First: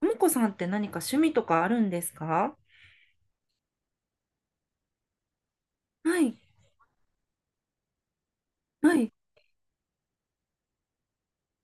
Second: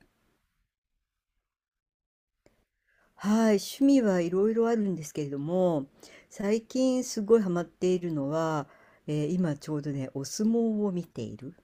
ともこさんって何か趣味とかあるんですか？はい、趣味はいろいろあるんですけれども、はい、最近すごいハマっているのは、はい。今ちょうどね、お相撲を見ている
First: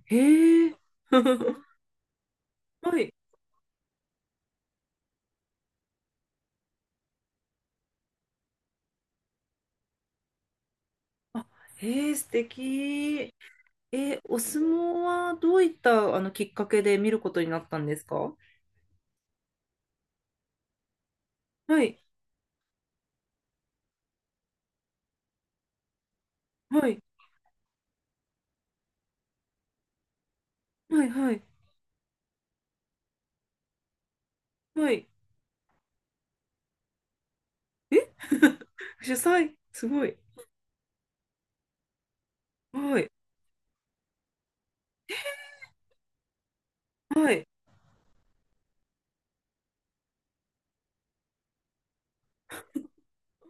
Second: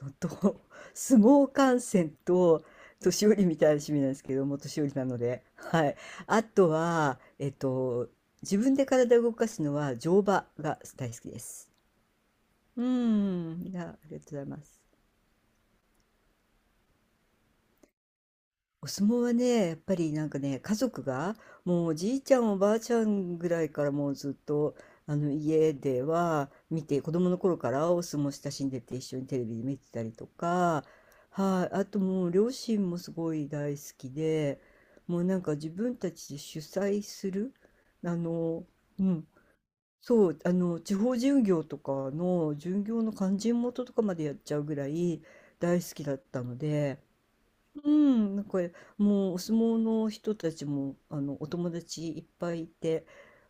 のえ、と、へえ。相撲観戦と、はい。年寄りみたいな趣味なんですけども、年寄りなので。はい。あとは、自分で体を動かすのは乗馬が大好きであ、す。へえ、素う敵。ん、いやありがえ、とおうございま相す。撲はどういったあのきっかけで見ることになったんですか？お相撲はね、やっぱりなんかね、家族が、はもうおい、じいちゃんおばあちゃんぐらいからもうずっと、あの家では見はて、い、子供の頃からお相撲親しんでて一緒にテレビで見てたりとか、はい、はい、はい、あともう両親もすごい大好きで、はい。もうなんか自分たちで主催する、え、 あの、う主ん、催、すごい。そう、地方巡業とかの巡は業い、の勧進元とかまでやっちゃうぐらい大好きだったので、はい。うん、なんかもうお相撲の人たちもお友達いっぱいいて、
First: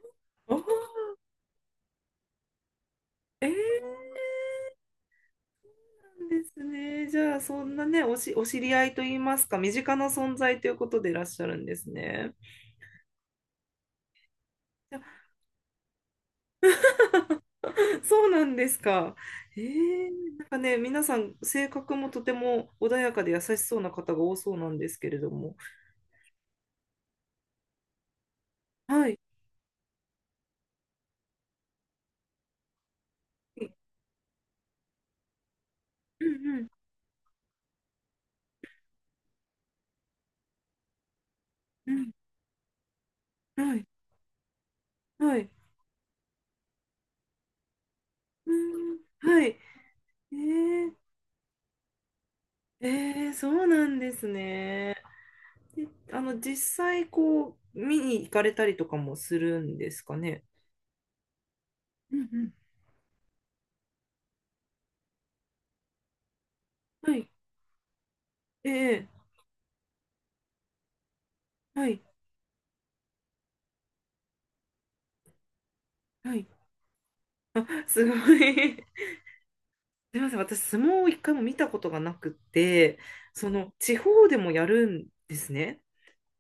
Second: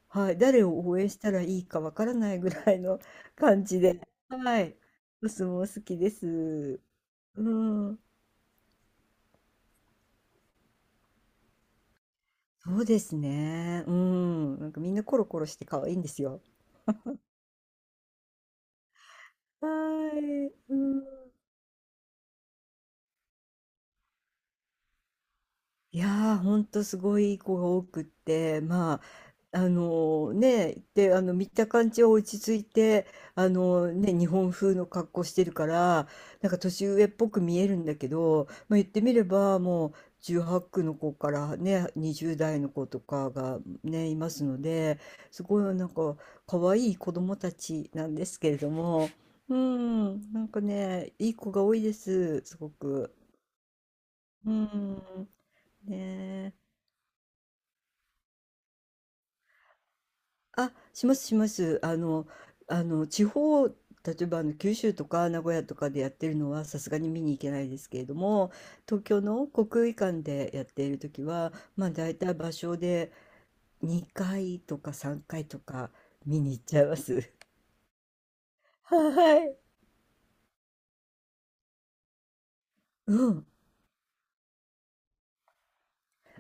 はい、あー、誰を応援したらいいかわからないぐらいの えー、感じで、はい、お相撲好きでなんですす。ね。じゃあ、うそんなん、ね、お知り合いといいますか、身近な存在ということでいらっしゃるんですね。そうですね。うん、なんかみんなコロコロして可愛いんですよ。そうなんですか。えはえ、なんい、かうね、皆さん。ん性格もとても穏やかで優しそうな方が多そうなんですけれども。いやー、ほんとすごいいい子が多くって、まはい。あ、ね、で、見た感じは落ち着いて、うんね、日本風の格好してるから、うなんかん年上っぽく見えるんだけど、まあ、言ってみればもう18区の子からね、うん。20代の子とかがはい。ね、いますので、はすい。ごいなんか可愛い子供たちなんですけうれどん。も、はうい。ん、なんかえね、いい子が多いです、すごえく。ええ、そうなんですうね。ん、で、ね実際こう、見に行かれたりとかもするんですかね。あ、しますします。うんうん。あの地方、例えばあの九州とか名古屋とかでやってるのはさすがには見い。に行けないですけれども、え東え、京の国技館でやっている時は、まはあい。大体場所で2回とか3回とかは見い。に行っちゃいます。あ、すごい。はい。すみません、私、相撲を一回も見たことがなくて、うん。地方でもやるんですね。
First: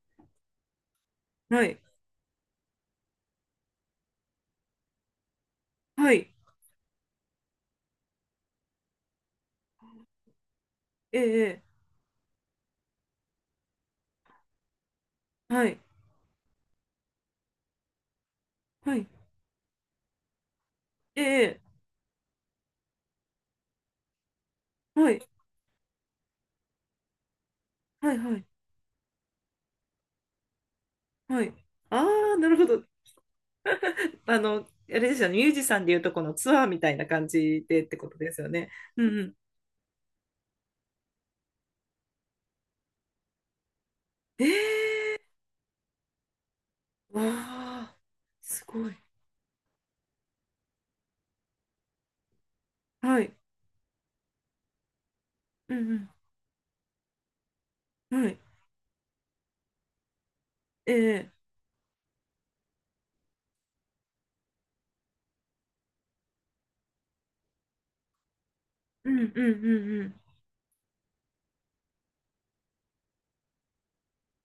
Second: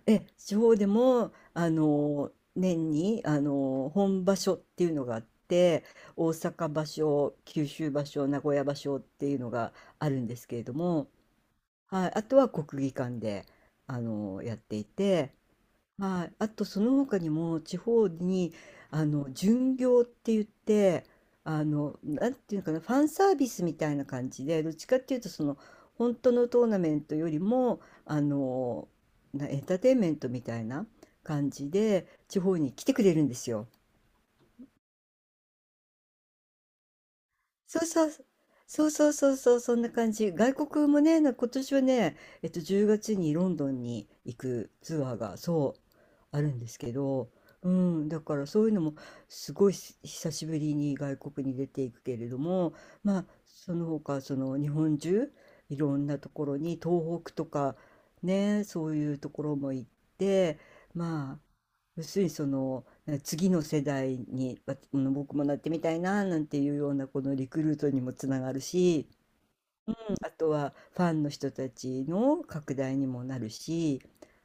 え、地方でも、はい、年に、本場所っていうのがあって、はい、大阪場所、九州場所、名古屋場所っていうのがあるんですけれども、ええ、えはい、あとは国技館で、やっていて、え、はい、はい、あとその他にも地方に、はい、巡業って言って、ええ、なんていうのかな、ファンサービスみたいな感じで、どっちかっはていうい、と、その、本当のトーナメントよりも、はい、あはい、の、なエンターテインメントみたいなは感い。じあで、あ、地なる方ほにど。来てくれるんですよ。あれですよね、ミュージシャンでいうとこのツアーみたいな感じそでうってそこうとそう。ですよね。そううんそううそん。うそう、そんな感じ。外国もね、今年はね、10月にロンドンに行えくツアえ、ーが、そう、あるんですけわど、うあ、ん、だからそすういうのごい。も、すごいし久しぶりに外国に出ていくけれども、まはあ、い、その他、その日本中、ういろんんなところに、東北とか、うん、はい、ね、そういうところも行って、ええ、まあ、要するにその次の世代にわ僕もなってみたいななんていうようなこのリクルートにもつながるし、うんうんううんんうん。あとはファンの人たちの拡大にもなるし、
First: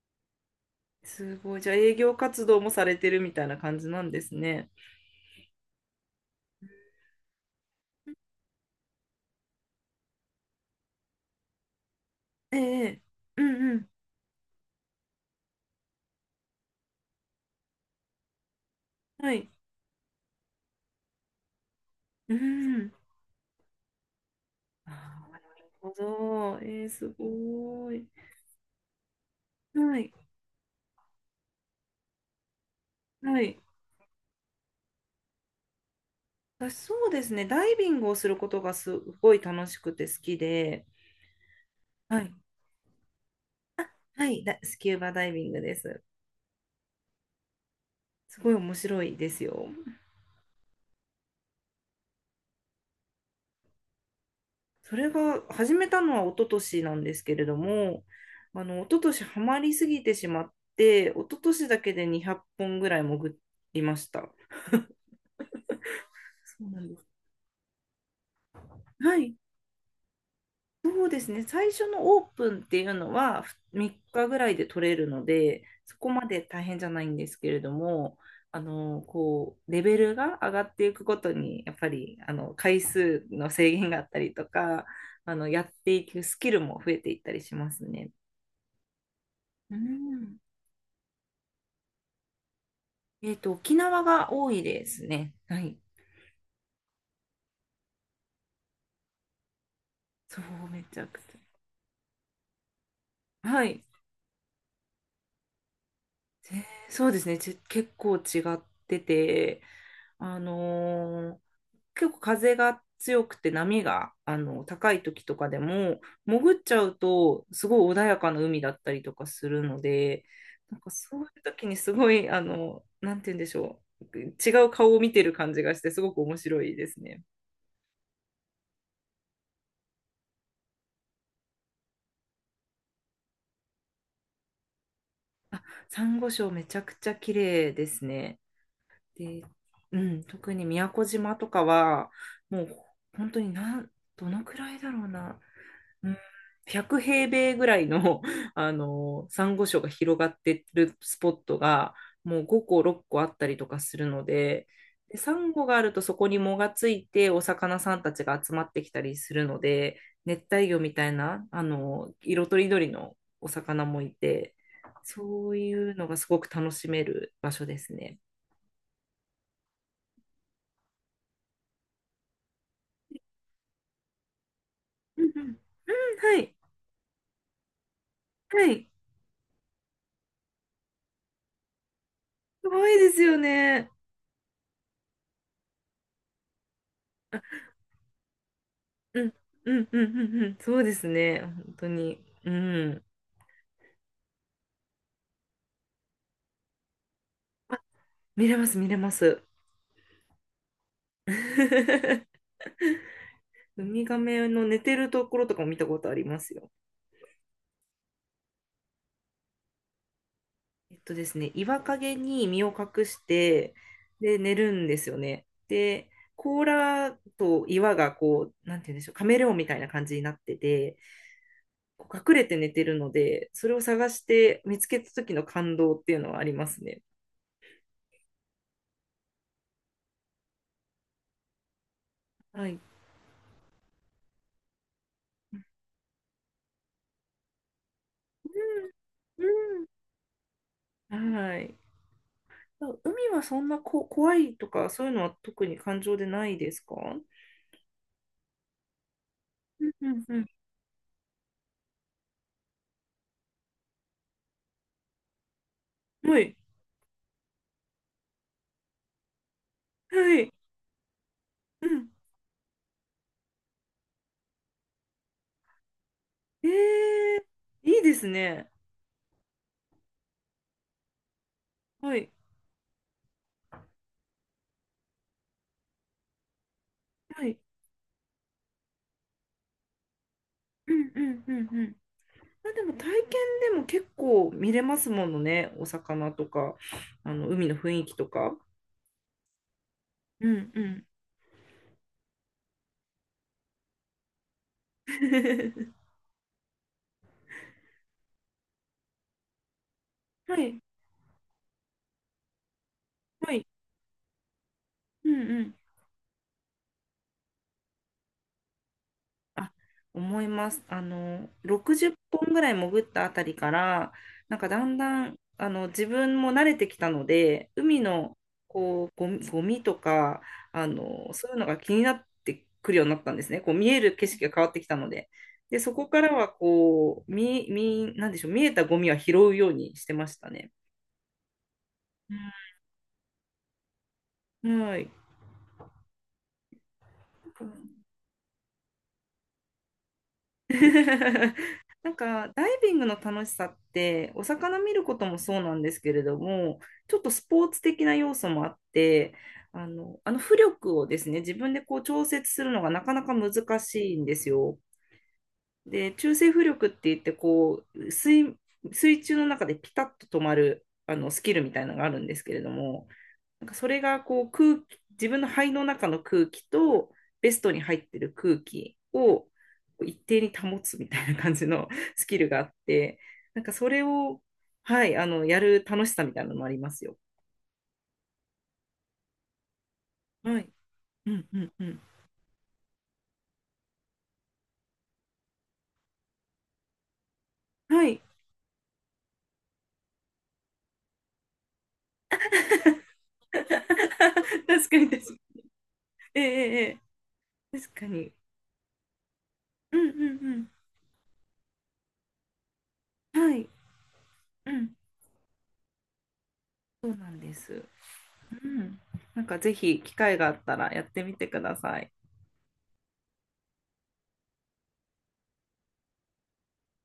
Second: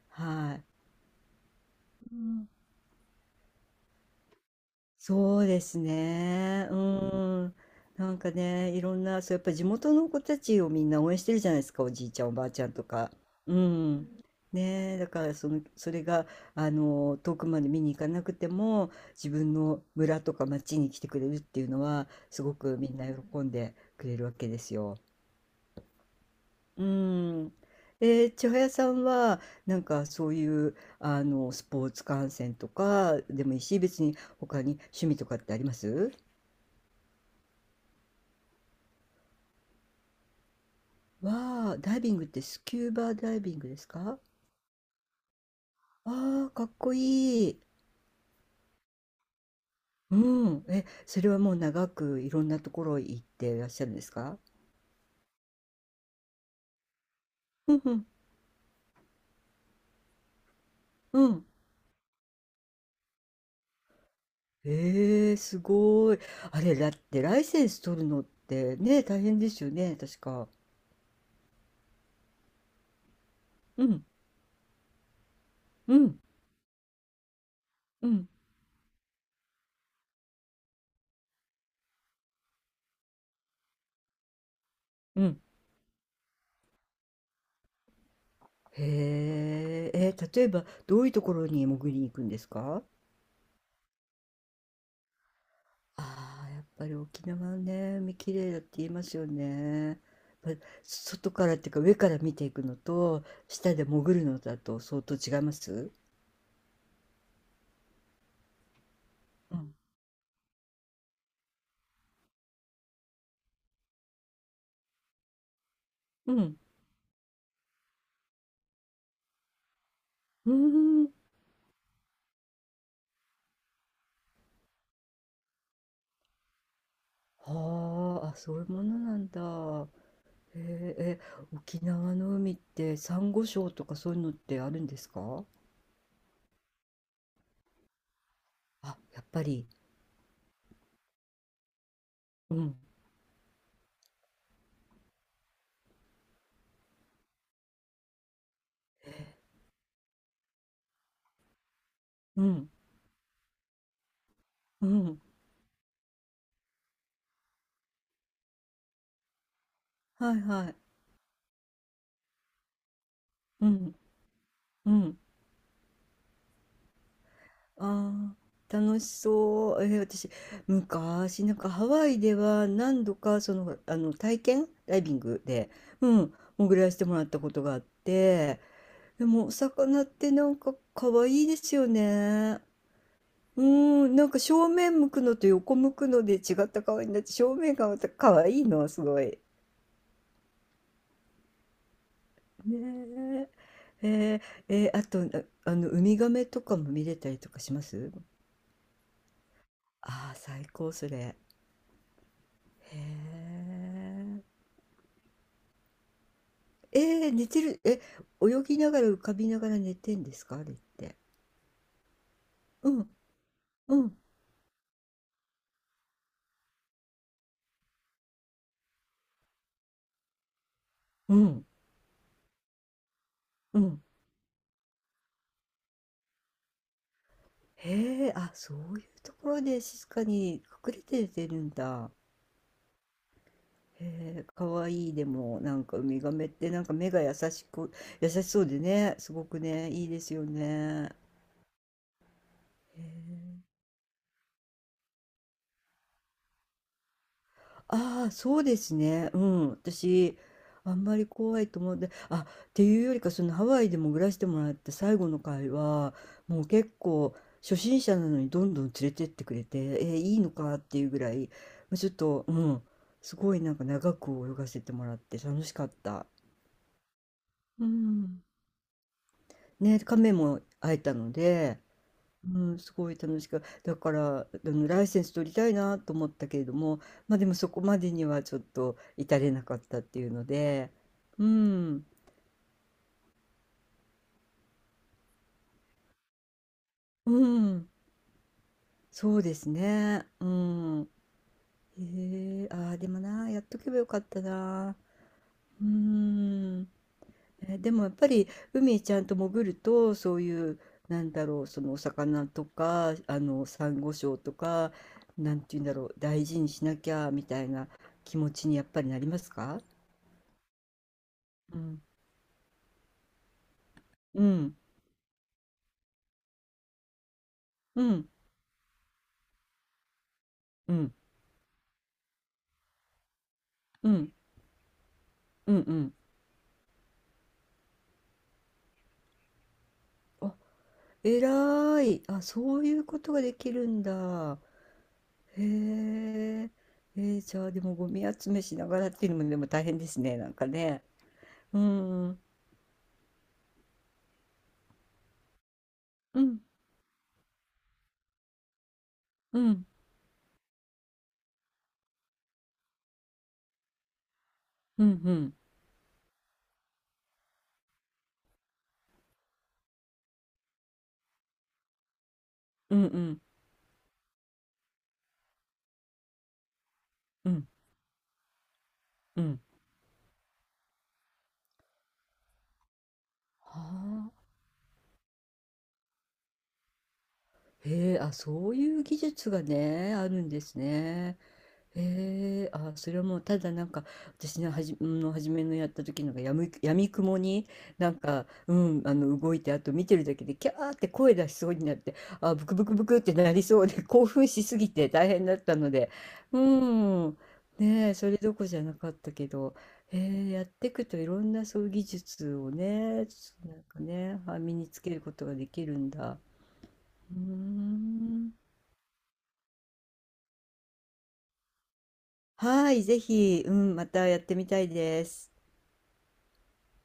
はい、すごい。じゃあ、営業活動もされてるみたいな感じなんですね。そうですね。ううん。ん。なんかね、いろんな、そう、やっぱ地元の子たちをみんな応援してるじゃないですか、おじいちゃん、おばあえちゃんとえ、か。ううんうん、ん。ねえ、だからその、それが、遠くまで見に行かなくても、自はい、分の村とか町に来てくれるっていうのは、うすごくみん。んな喜んでくれるわけですよ。ああ、なるほど。えうえ、すん。ごい。千早さんは、なんはかい、そういう、スポーツ観戦とかはでもいい。いし、別に他に趣味とかってあります？私、そうですね、ダイビングをすることがすごい楽しくて好きで、わあ、ダイビンはグっい、てスキューバダイビングですか？はい、スキューバダイビングです。ああ、かっこいい。すごい面白いですよ。うん。え、それはもう長くいろんなところ行っていらっしゃるんですか？それが始めたのは一昨年なんですけれどうんうも、ん、一昨年ハマりすぎてしまって、一う昨ん。年だけで200本ぐらい潜りました。ええ、すごい。あそうれ、なんだっです。てライセンス取るのってね、は大い。変ですよね、確か。そうですね、最初のオープンっていうのはうん、3日ぐらいで取れるので、うそこん、まで大変じゃないんですけれどうも、ん、レベルが上がっていくごとに、やっぱり回数の制限があったりとか、うん。やっていくスキルも増えていったりしますね。へうえ、え、ん。例えばどういうところに潜りに行くんですか？沖縄が多いですね。はい。ああ、やっぱり沖縄はね、海綺麗だって言いますよね。そう、やっぱめちゃく外ちからっていうか上から見ていくのと、ゃ。は下い。で潜るのだと相当違います？そうですね、結構違ってうて、ん。あのー結構風が強くて波が高い時とかでもう潜ん。っちゃうとすごい穏やかな海だったりとかするので、うなんかーん。そういう時にすごいなんて言うんでしょう、違う顔を見てる感じがしてすごく面白いですね。はあ、あ、そういうものなんだ。へえ、え、沖縄の海ってサンゴ礁とかそういうのってあるんですか？あ、サンゴ礁めちゃくちゃ綺麗ですね。あ、やっで、ぱり。うん、特に宮古島とかはうもうん。本当にどのくらいだろうな、うん、100平米ぐらいの、珊瑚礁が広がってるスポットが、もうう5ん。個、6個あったりとかするので、うで、ん。サンゴがあるとそこに藻がついて、お魚さんたちが集まってきたりするので、はい熱帯は魚い。みたいな、色とりどりのおう魚ん。もいて、うん。そういうのがすごく楽しめる場所ですね。ああ、楽しそう。私、昔、なんかハワイでは何度か、その、体験ダイビンうんグうんうん、で、うん、はい、潜らせてもらったことがあって、はい、でも、お魚ってなんか可愛いですよね。すごいですようね。ん、なんか正面向くのと横向くので違った顔になって、正面がまた可愛いの、すごうん、い。うん、うん、うん、うん、そうですね、本当に。うん。ねえ。あと、ウミガメとかも見れたりとかします？見れます、見れます。ああ最高、それ。へウミガえ。メの寝てるところとかも見たことありますよ。寝てる、え、泳ぎながら浮かびながら寝てんですか？あれって。ですね、岩陰に身をう隠ん、して、うん、で、寝るんですよね。で、甲羅と岩がこう、なんて言うんでしょう、カメレオンみたいな感じになってて、うん、こう隠れて寝てるので、それうをん。探して見つけた時の感動っていうのはありますね。へえ、あ、そういうところで静かに隠れて寝てるんだ。はい。へえ、かわいい。でも、なんかウミガメってなんか目が優しく、優しそうでね、すうごくんね、いいですよね。うん。はい。へ海はそえ。んな怖いとか、そういうのは特に感情でないですか？ああ、そうですね。うん。うんうん私、うん、あんまり怖いと思って、あ、っていうよりか、そのハワイでも暮らしてもらった最後の回は、はい。もう結構、初心者なのにどんどん連れてってくれて、えーいはいのい。かっていうぐらい、うまあちん。ょっと、うん、すごいなんか長く泳がせてもらって楽しかった。えー、ういいですん。ね。ね、亀も会えたので、はい。うん、すごい楽しく、だから、ライセンス取りたいなと思ったけれども、ま、あはでもい。そこまでにはちょっと至れなかったっていうので、うんうんううんうん。ん、まあ、でも体験でも結構見れますものね。お魚とか、う海のん、雰囲気とか。そうですね、ううんうん。ん。へえ、ああ、でもな、やっとけばよかったな。うー ん。え、でもやっぱり海ちゃんと潜ると、そうはいう、い。なんだろう、そのお魚とか、はい。サンゴ礁とか、うんなうんてん、言うんだろう、大事にしなきゃみたいな気持ちにやっぱりなりますあ、か？思います。あの、うん、60本ぐらい潜ったあたりから、うなんかん、だんだん、自分も慣れてきたので、海うん、の、こう、ゴミとか、うん、そういうのが気になってくるようになったんですね。こう、見えうる景ん、色が変わってきたので。うん、で、うそこん。からは、こう、なんでしょう、見えたゴミは拾うようにしてましたあ、ね。えらい。あ、そういうことができるんだ。うん、はい。へえ。じゃあでもゴミ集めしながらっていうのもでも大変ですね、なんかね。うなんん、うん、かダイビングの楽しさってお魚見ることもそうなんですけれどうん、も、ちょっとスポーツ的な要素もあって、うん、浮力をですね、自分でこう調節するのがなかなか難しいんですよ。うん、うん、で、中性浮力って言って、こう、水中の中でピタッと止まるスキルみたいなのがあるんですけれどうん、うも、ん、なんかそれがこう、空気、自分の肺の中の空気とうベスん、トに入ってる空気うをん。一定に保つみたいな感じの スキルがあって、なんかはそれを、あ。はい、やる楽しさみたいなのもありますよ。へえ、あ、そういう技術がね、あるんはでい。すうね。んうんうん。へえ、あ、それはもうただなんか、私のはじ、の初めのやった時のがやみくもにはなんい。か、うん、動いて、あと見てるだけでキャーって声出しそうになって、あ、ブクブクブクってな りそうで、興奮しす確ぎかてに、確大かに。変だったので、えええうええん、え、確かねえ、そに。れどこじゃなかったけど、うんうへえ、やっんていくといろんなそういう技術をね、なんうん。はい。かね、あう身にん。つけることができるんだ。そうなうんーです。ん。うん。なんかぜひ機会があったらやってみてください。はい、ぜひ、うん、またやってみたいです。